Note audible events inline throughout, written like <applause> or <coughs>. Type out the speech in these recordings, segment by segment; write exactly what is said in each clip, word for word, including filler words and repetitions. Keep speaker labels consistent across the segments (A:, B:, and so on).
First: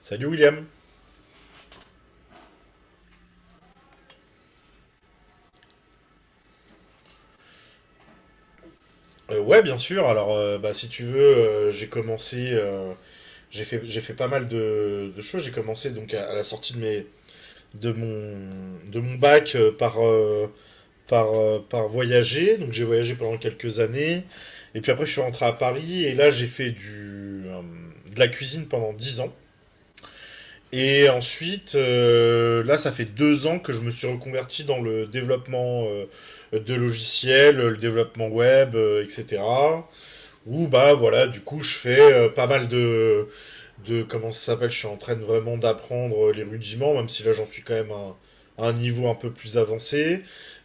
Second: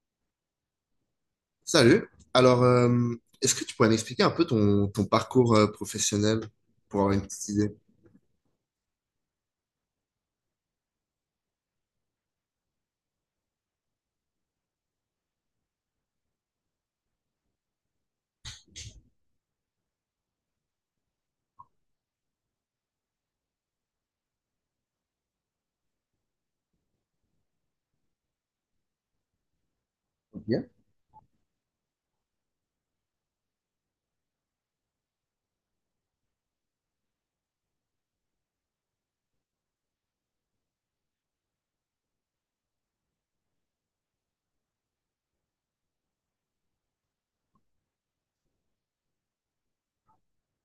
A: Salut William.
B: Salut. Alors, euh, est-ce que tu pourrais m'expliquer un peu ton, ton parcours euh, professionnel pour avoir une petite idée?
A: Euh, ouais, bien sûr. Alors, euh, bah, si tu veux, euh, j'ai commencé, euh, j'ai fait, j'ai fait pas mal de, de choses. J'ai commencé donc à, à la sortie de mes, de mon, de mon bac euh, par, euh, par, euh, par voyager. Donc, j'ai voyagé pendant quelques années. Et puis après, je suis rentré à Paris et là, j'ai fait du, euh, de la cuisine pendant dix ans.
B: Ok.
A: Et ensuite, euh, là, ça fait deux ans que je me suis reconverti dans le développement euh, de logiciels, le développement web, euh, et cetera. Où bah voilà, du coup je fais euh, pas mal de, de comment ça s'appelle, je suis en train de vraiment d'apprendre euh, les rudiments, même si là j'en suis quand même à un, à un niveau un peu plus avancé.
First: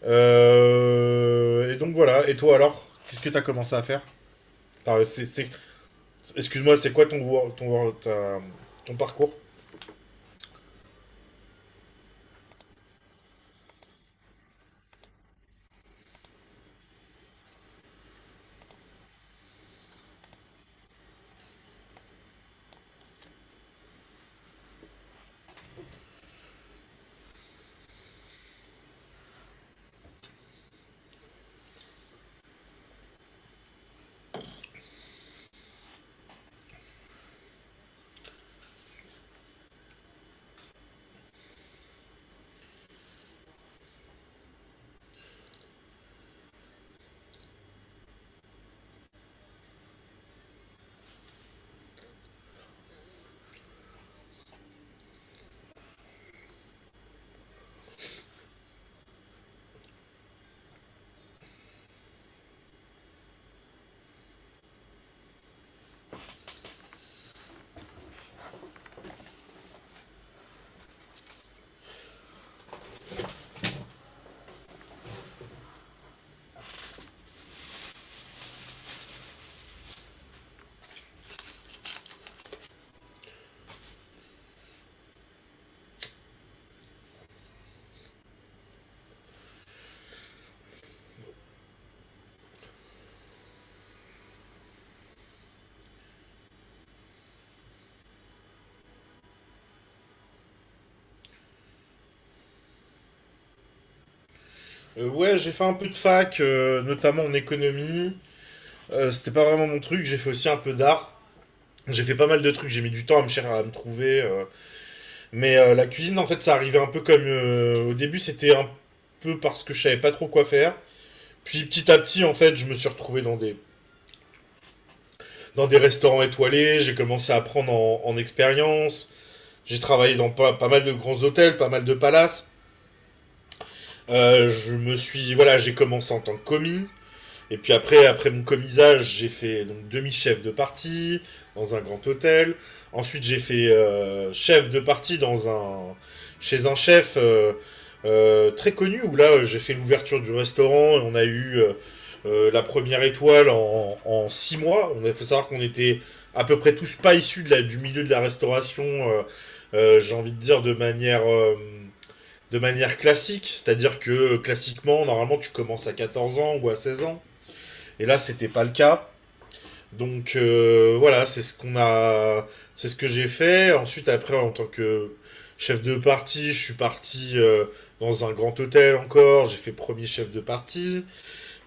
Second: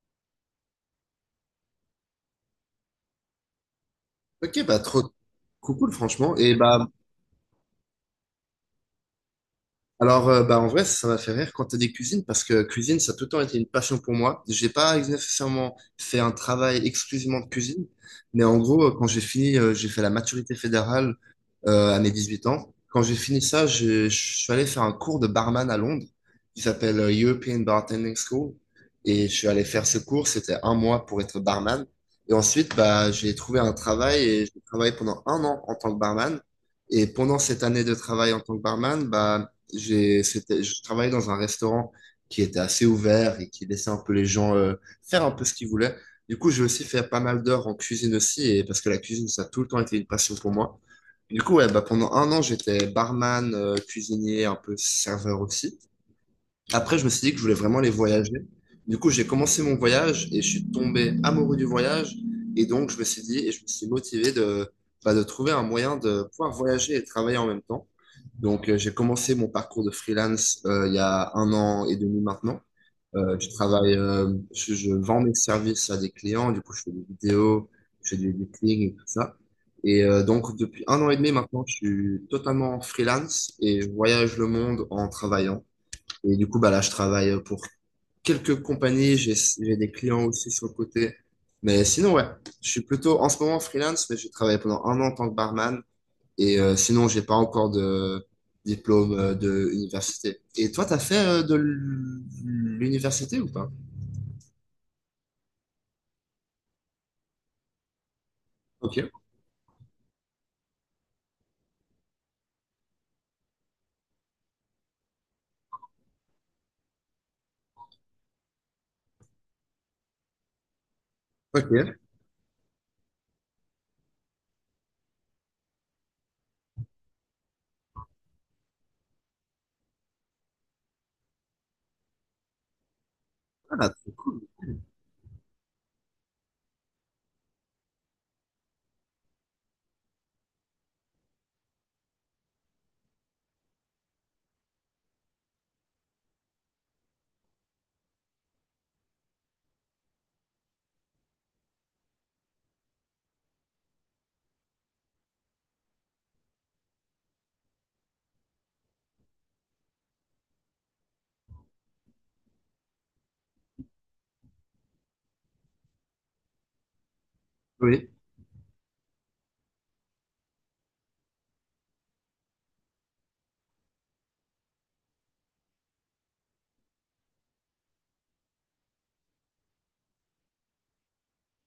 A: Euh, et donc voilà, et toi alors, qu'est-ce que t'as commencé à faire?
B: Ok, bah trop
A: Enfin, c'est- c'est-
B: cool, cool, franchement. Et
A: excuse-moi,
B: bah.
A: c'est quoi ton, wor- ton, wor- ta- ton parcours?
B: Alors, euh, bah, en vrai, ça m'a fait rire quand tu as dit cuisine, parce que cuisine, ça a tout le temps été une passion pour moi. J'ai pas nécessairement fait un travail exclusivement de cuisine, mais en gros, euh, quand j'ai fini, euh, j'ai fait la maturité fédérale euh, à mes dix-huit ans. Quand j'ai fini ça, je, je suis allé faire un cours de barman à Londres qui s'appelle euh, European Bartending School. Et je suis allé faire ce cours, c'était un mois pour être barman. Et ensuite, bah, j'ai trouvé un travail et j'ai travaillé pendant un an en tant que barman. Et pendant cette année de travail en tant que barman, bah, j'ai, c'était, je travaillais dans un restaurant qui était assez ouvert et qui laissait un peu les gens euh, faire un peu ce qu'ils voulaient. Du coup, j'ai aussi fait pas mal d'heures en cuisine aussi, et parce que la cuisine, ça a tout le temps été une passion pour moi. Du coup, ouais, bah, pendant un an, j'étais barman, euh, cuisinier, un peu serveur aussi. Après, je me suis dit que je voulais vraiment aller voyager. Du coup, j'ai commencé mon voyage et je suis tombé amoureux du voyage. Et donc, je me suis dit, et je me suis motivé de, bah, de trouver un moyen de pouvoir voyager et travailler en même temps. Donc, euh, j'ai commencé mon parcours de freelance euh, il y a un an et demi maintenant. Euh, je travaille, euh, je, je vends mes services à des clients. Du coup, je fais des vidéos, je fais du editing et tout ça. Et euh, donc, depuis un an et demi maintenant, je suis totalement freelance et je voyage le monde en travaillant. Et du coup, bah là, je travaille pour quelques compagnies. J'ai, j'ai des clients aussi sur le côté. Mais sinon, ouais, je suis plutôt en ce moment freelance, mais j'ai travaillé pendant un an en tant que barman. Et euh, sinon, j'ai pas encore de diplôme euh, de université. Et toi, t'as fait euh, de l'université ou pas?
A: Euh, ouais, j'ai fait un peu de fac, euh, notamment en économie.
B: Ok.
A: Euh, c'était pas vraiment mon truc, j'ai fait aussi un peu d'art. J'ai fait pas mal de trucs, j'ai mis du temps à me cher- à me trouver. Euh, Mais euh, la cuisine, en fait, ça arrivait un peu comme euh, au début, c'était un peu parce que je savais pas trop quoi faire. Puis petit
B: Ok.
A: à petit, en fait, je me suis retrouvé dans des, dans des restaurants étoilés, j'ai commencé à prendre en, en expérience, j'ai travaillé dans pas, pas mal de grands hôtels, pas mal de palaces.
B: Ah, c'est cool.
A: Euh, je me suis, voilà, j'ai commencé en tant que commis. Et puis après, après mon commisage, j'ai fait donc demi-chef de parti dans un grand hôtel. Ensuite, j'ai fait euh, chef de parti dans un chez un chef euh, euh, très connu où là, j'ai fait l'ouverture du restaurant et on a eu euh, euh, la première étoile en, en six mois. On a faut savoir qu'on était à peu près tous pas issus de la, du milieu de la restauration. euh, euh, j'ai envie de dire de manière euh, de manière classique, c'est-à-dire que classiquement, normalement, tu commences à quatorze ans ou à seize ans. Et
B: Oui.
A: là, c'était pas le cas. Donc euh, voilà, c'est ce qu'on a, c'est ce que j'ai fait. Ensuite, après, en tant que chef de parti, je suis parti euh, dans un grand hôtel encore. J'ai fait premier chef de parti.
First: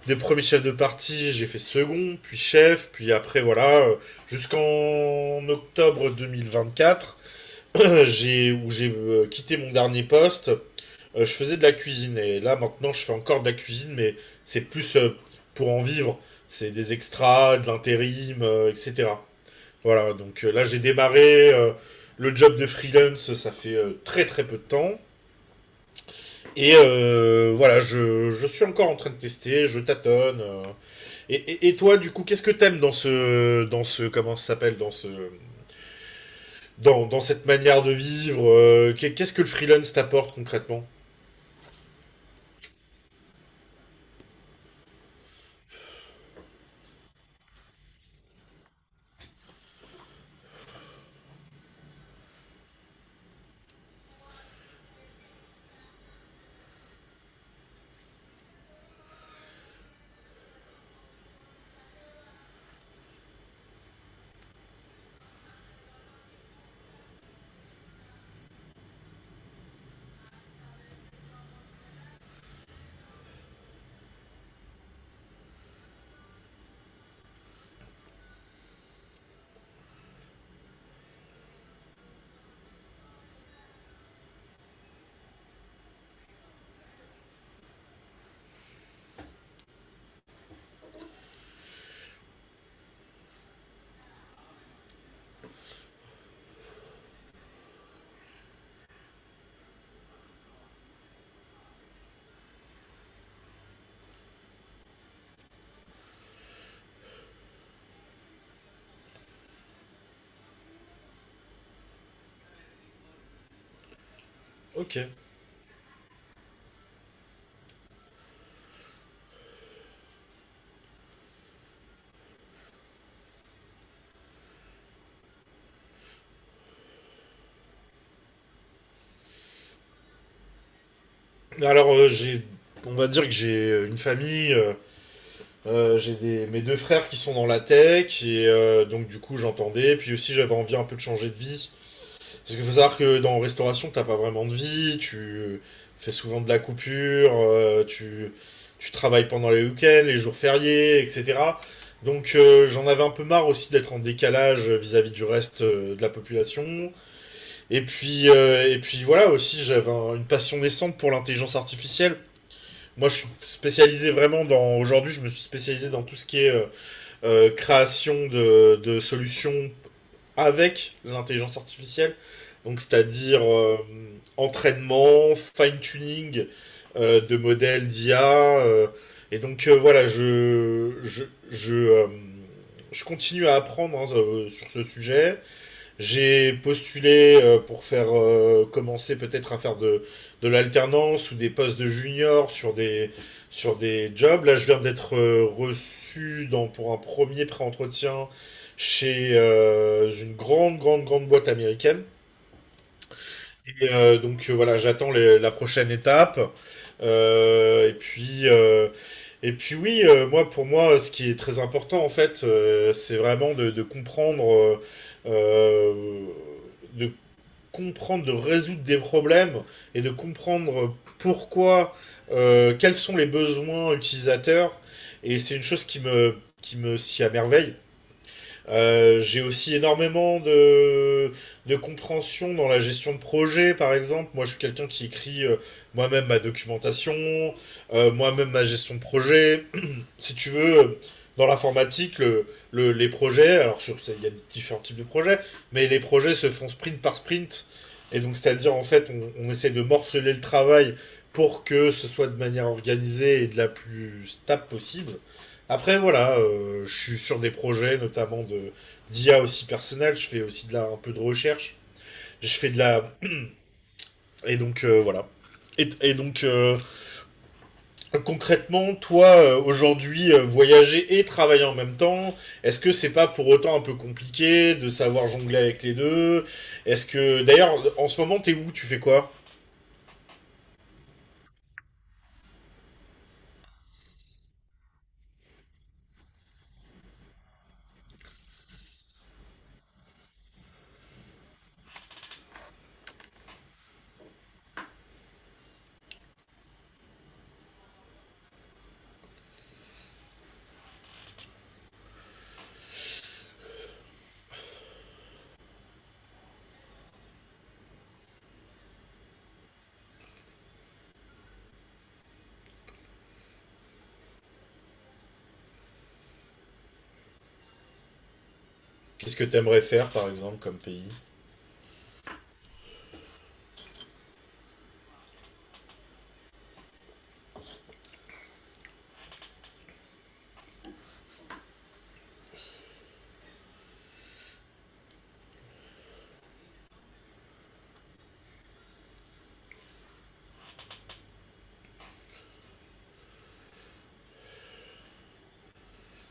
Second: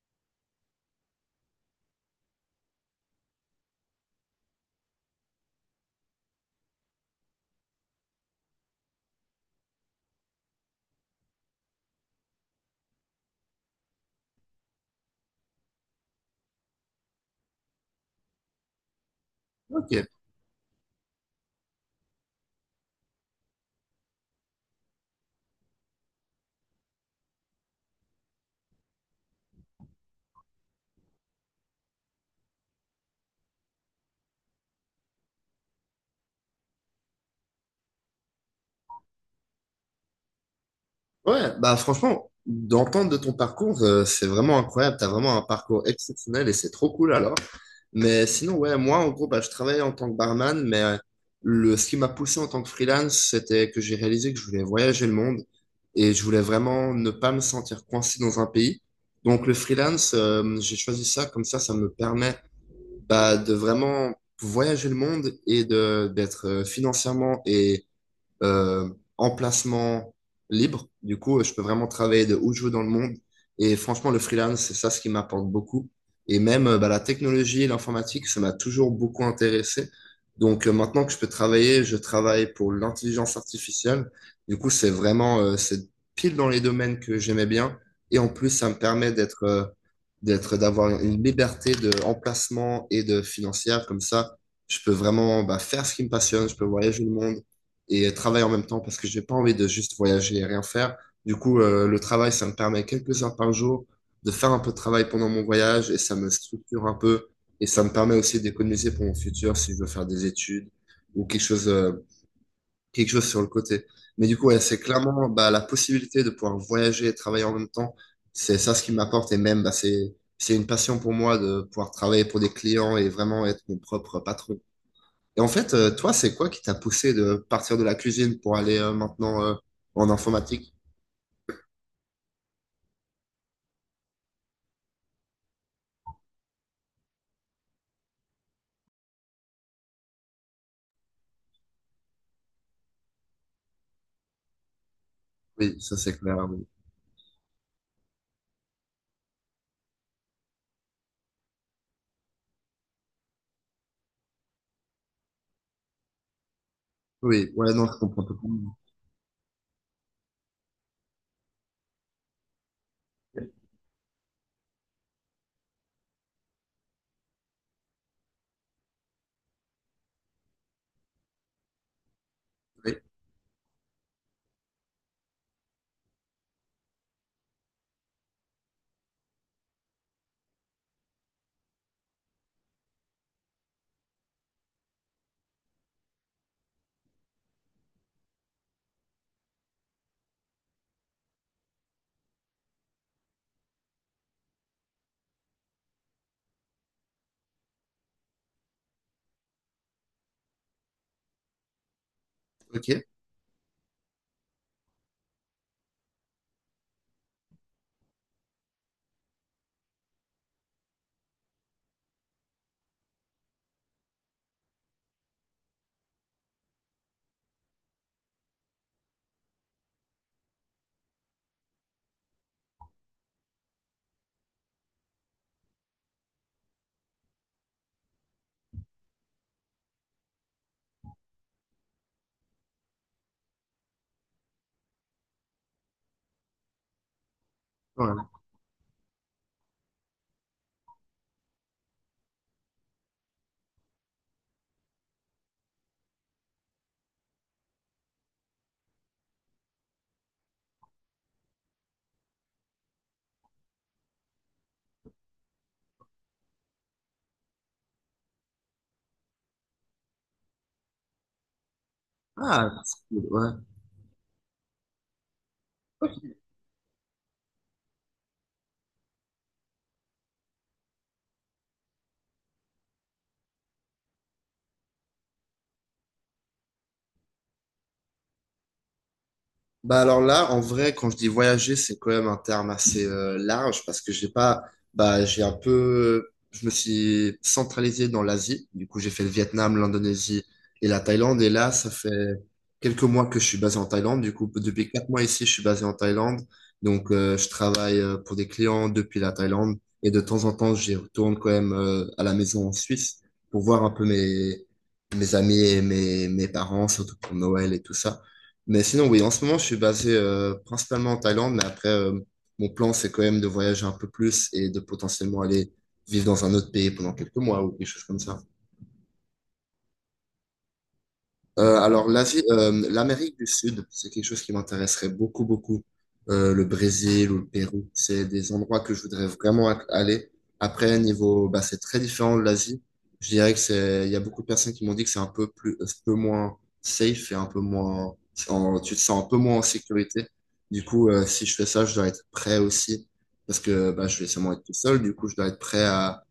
A: Des premiers chefs de parti, j'ai fait second, puis chef, puis après voilà, euh, jusqu'en octobre deux mille vingt-quatre, <clears throat> <coughs> j'ai où j'ai euh, quitté mon dernier poste. Euh, je faisais de la cuisine et là maintenant je fais encore de la cuisine, mais c'est plus euh, pour en vivre. C'est des extras, de l'intérim, euh, et cetera.
B: Ok.
A: Voilà, donc euh, là j'ai démarré euh, le job de freelance, ça fait euh, très très peu de temps. Et euh, voilà, je, je suis encore en train de tester, je tâtonne. Euh. Et, et- et toi, du coup, qu'est-ce que t'aimes dans ce, dans ce, comment ça s'appelle, dans ce, dans, dans cette manière de vivre, euh, qu'est- Qu'est-ce que le freelance t'apporte concrètement?
B: Ouais, bah franchement, d'entendre de ton parcours, euh, c'est vraiment incroyable. T'as vraiment un parcours exceptionnel et c'est trop cool alors. Mais sinon, ouais, moi, en gros, bah, je travaillais en tant que barman, mais euh, le, ce qui m'a poussé en tant que freelance, c'était que j'ai réalisé que je voulais voyager le monde et je voulais vraiment ne pas me sentir coincé dans un pays. Donc, le freelance, euh, j'ai choisi ça, comme ça, ça me permet bah, de vraiment voyager le monde et de d'être euh, financièrement et euh, emplacement libre. Du coup, euh, je peux vraiment travailler de où je veux dans le monde. Et franchement, le freelance, c'est ça ce qui m'apporte beaucoup. Et même euh, bah, la technologie et l'informatique, ça m'a toujours beaucoup intéressé. Donc euh, maintenant que je peux travailler, je travaille pour l'intelligence artificielle. Du coup, c'est vraiment, euh, c'est pile dans les domaines que j'aimais bien. Et en plus, ça me permet d'être, euh, d'être, d'avoir une liberté de emplacement et de financière. Comme ça, je peux vraiment bah, faire ce qui me passionne. Je peux voyager le monde et euh, travail en même temps parce que j'ai pas envie de juste voyager et rien faire. Du coup, euh, le travail, ça me permet quelques heures par jour de faire un peu de travail pendant mon voyage et ça me structure un peu et ça me permet aussi d'économiser pour mon futur si je veux faire des études ou quelque chose, euh, quelque chose sur le côté. Mais du coup, ouais, c'est
A: Ok.
B: clairement bah, la possibilité de pouvoir voyager et travailler en même temps. C'est ça ce qui m'apporte et même bah, c'est c'est une passion pour moi de pouvoir travailler pour des clients et vraiment être mon propre patron. Et en fait, euh, toi, c'est quoi qui t'a poussé de partir de la cuisine pour aller euh, maintenant euh, en informatique?
A: Alors, euh, j'ai, on va dire que j'ai euh, une famille, euh, euh, j'ai des, mes deux frères qui sont dans la tech, et euh, donc du coup j'entendais, puis aussi j'avais envie un peu de changer de vie. Parce qu'il faut savoir que dans restauration, t'as pas vraiment de vie, tu
B: Oui, ça
A: fais
B: c'est clair.
A: souvent de la
B: Oui,
A: coupure, euh, tu, tu travailles pendant les week-ends, les jours fériés, et cetera. Donc euh, j'en avais un peu marre aussi d'être en décalage vis-à-vis du reste euh, de la population.
B: oui, ouais,
A: Et
B: non, je comprends
A: puis,
B: pas.
A: euh, et puis voilà, aussi j'avais un- une passion naissante pour l'intelligence artificielle. Moi, je suis spécialisé vraiment dans. Aujourd'hui, je me suis spécialisé dans tout ce qui est euh, euh, création de, de solutions avec l'intelligence artificielle. Donc,
B: Oui,
A: c'est-à-dire euh, entraînement, fine-tuning euh, de modèles d'I A. Euh, et donc euh, voilà, je, je, je, euh, je continue à apprendre hein, euh, sur ce sujet. J'ai postulé euh, pour faire euh, commencer peut-être à faire de, de l'alternance ou des postes de junior sur des, sur des jobs. Là, je viens d'être euh, reçu dans, pour un premier pré-entretien chez euh, une grande, grande, grande boîte américaine.
B: ok.
A: Et euh, donc euh, voilà, j'attends les- la prochaine étape. Euh, et puis, euh, et puis oui, euh, moi pour moi, ce qui est très important en fait, euh, c'est vraiment de, de comprendre, euh, euh, de comprendre, de résoudre des problèmes et de comprendre pourquoi, euh, quels sont les besoins utilisateurs. Et c'est une chose qui me, qui me s'y à merveille. Euh, j'ai aussi énormément de, de compréhension dans la gestion de projet, par exemple. Moi, je suis quelqu'un qui écrit euh, moi-même ma documentation, euh,
B: Ouais.
A: moi-même ma gestion de projet si tu veux, dans l'informatique, le, le- les projets, alors sur, il y a différents types de projets, mais les projets se font sprint par sprint. Et donc, c'est-à-dire, en fait, on, on essaie de morceler le travail pour que ce soit de manière organisée et de la plus stable possible. Après, voilà, euh, je suis sur des projets, notamment de d'I A aussi personnel. Je fais aussi de la, un peu de recherche. Je
B: Ah,
A: fais de
B: c'est
A: la.
B: cool. Ouais.
A: Et donc euh, voilà. Et, et donc, euh, concrètement, toi, euh, aujourd'hui, euh, voyager et travailler en même temps, est-ce que c'est pas pour autant un peu compliqué de savoir jongler avec les deux? Est-ce que, d'ailleurs, en ce moment, t'es où? Tu fais quoi?
B: Bah alors là, en vrai, quand je dis voyager, c'est quand même un terme assez euh, large parce que j'ai pas, bah j'ai un peu, je me suis centralisé dans l'Asie. Du coup, j'ai fait le Vietnam, l'Indonésie et la Thaïlande. Et là, ça fait quelques mois que je suis basé en Thaïlande. Du coup, depuis quatre mois ici, je suis basé en Thaïlande. Donc, euh, je travaille euh, pour des clients depuis la Thaïlande et de temps en temps, j'y retourne quand même euh, à la maison en Suisse pour voir un peu mes mes amis et mes mes parents, surtout pour Noël et tout ça. Mais sinon, oui, en ce moment, je suis basé euh, principalement en Thaïlande, mais après, euh, mon plan, c'est quand même de voyager un peu plus et de potentiellement aller vivre dans un autre pays pendant quelques mois ou quelque chose comme ça.
A: Qu'est-ce que t'aimerais faire, par exemple, comme pays?
B: Euh, alors, l'Asie, euh, l'Amérique du Sud, c'est quelque chose qui m'intéresserait beaucoup, beaucoup. Euh, le Brésil ou le Pérou, c'est des endroits que je voudrais vraiment a- aller. Après, niveau, bah, c'est très différent de l'Asie. Je dirais que c'est, il y a beaucoup de personnes qui m'ont dit que c'est un peu plus, un peu moins safe et un peu moins, en- tu te sens un peu moins en sécurité. Du coup, euh, si je fais ça, je dois être prêt aussi parce que bah, je vais sûrement être tout seul. Du coup, je dois être prêt à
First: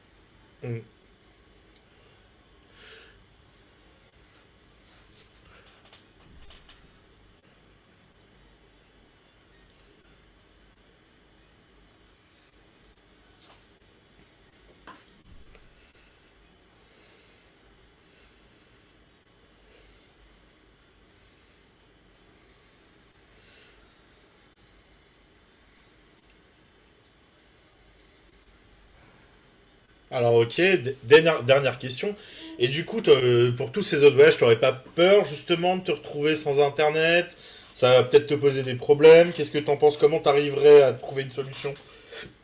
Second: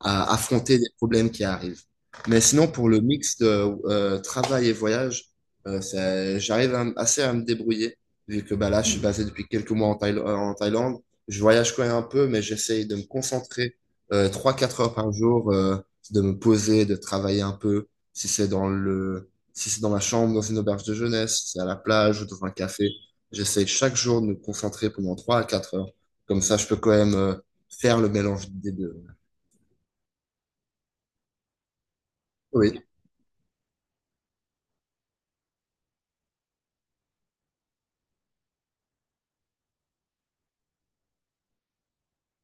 B: à affronter
A: Hmm.
B: les problèmes qui arrivent. Mais sinon, pour le mix de euh, travail et voyage, euh, ça- j'arrive à m- assez à me débrouiller, vu que bah, là, je suis basé depuis quelques mois en Thaï- euh, en Thaïlande. Je voyage quand même un peu, mais j'essaye de me concentrer euh, trois quatre heures par jour, euh, de me poser, de travailler un peu, si c'est dans le, si c'est dans ma chambre, dans une auberge de jeunesse, si c'est à la plage ou dans un café. J'essaye chaque jour de me concentrer pendant trois à quatre heures. Comme ça, je peux quand même euh, faire le mélange des deux.
A: Alors, ok, d- dernière, dernière question. Et
B: Oui.
A: du coup, toi, euh, pour tous ces autres voyages, t'aurais pas peur, justement, de te retrouver sans Internet? Ça va peut-être te poser des problèmes. Qu'est-ce que t'en penses? Comment t'arriverais à trouver une solution?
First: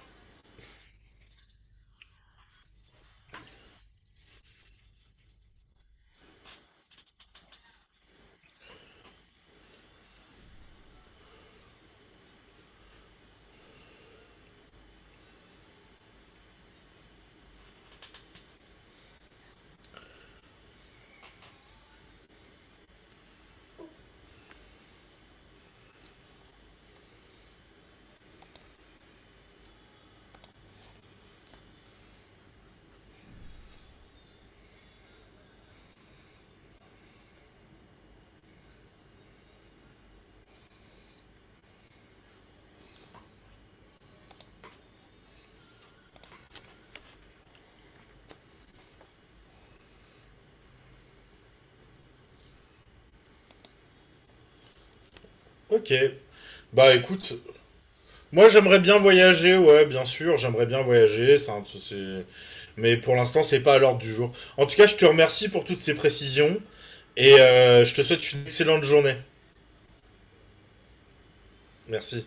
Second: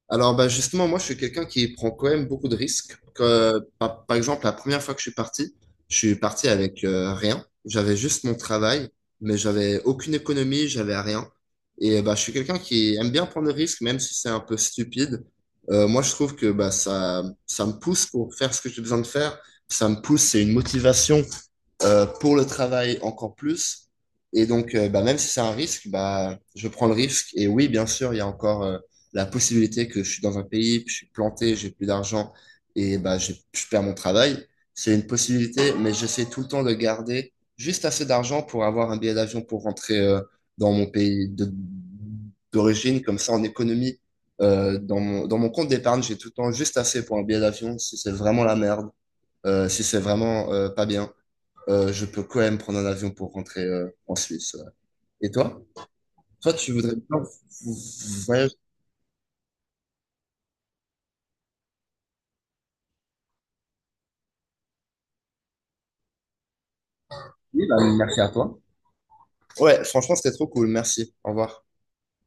B: Alors bah justement, moi je suis quelqu'un qui prend quand même beaucoup de risques. Que, par, par exemple, la première fois que je suis parti, je suis parti avec euh, rien. J'avais juste mon travail, mais j'avais aucune économie, j'avais rien. Et bah je suis quelqu'un qui aime bien prendre des risques, même si c'est un peu stupide. Euh, moi je trouve que bah ça ça me pousse pour faire ce que j'ai besoin de faire. Ça me pousse, c'est une motivation euh, pour le travail encore plus. Et donc, euh, bah, même si c'est un risque, bah, je prends le risque. Et oui, bien sûr, il y a encore euh, la possibilité que je suis dans un pays, puis je suis planté, j'ai plus d'argent et bah, j'ai- je perds mon travail. C'est une possibilité, mais j'essaie tout le temps de garder juste assez d'argent pour avoir un billet d'avion pour rentrer euh, dans mon pays de- d'origine. Comme ça, en économie, euh, dans mon, dans mon compte d'épargne, j'ai tout le temps juste assez pour un billet d'avion si c'est vraiment la merde, euh, si c'est vraiment euh, pas bien euh, je peux quand même prendre un avion pour rentrer euh, en Suisse. Ouais. Et toi?
A: Ok.
B: Toi, tu
A: Bah
B: voudrais bien v-
A: écoute,
B: v-
A: moi,
B: voyager?
A: j'aimerais bien voyager, ouais, bien sûr, j'aimerais bien voyager, c'est un- c'est- mais pour l'instant, c'est pas à l'ordre du jour. En tout cas, je te remercie pour toutes ces précisions et
B: Oui, bah,
A: euh, je te
B: merci à
A: souhaite une
B: toi.
A: excellente journée.
B: Ouais, franchement, c'était trop cool. Merci. Au revoir.
A: Merci.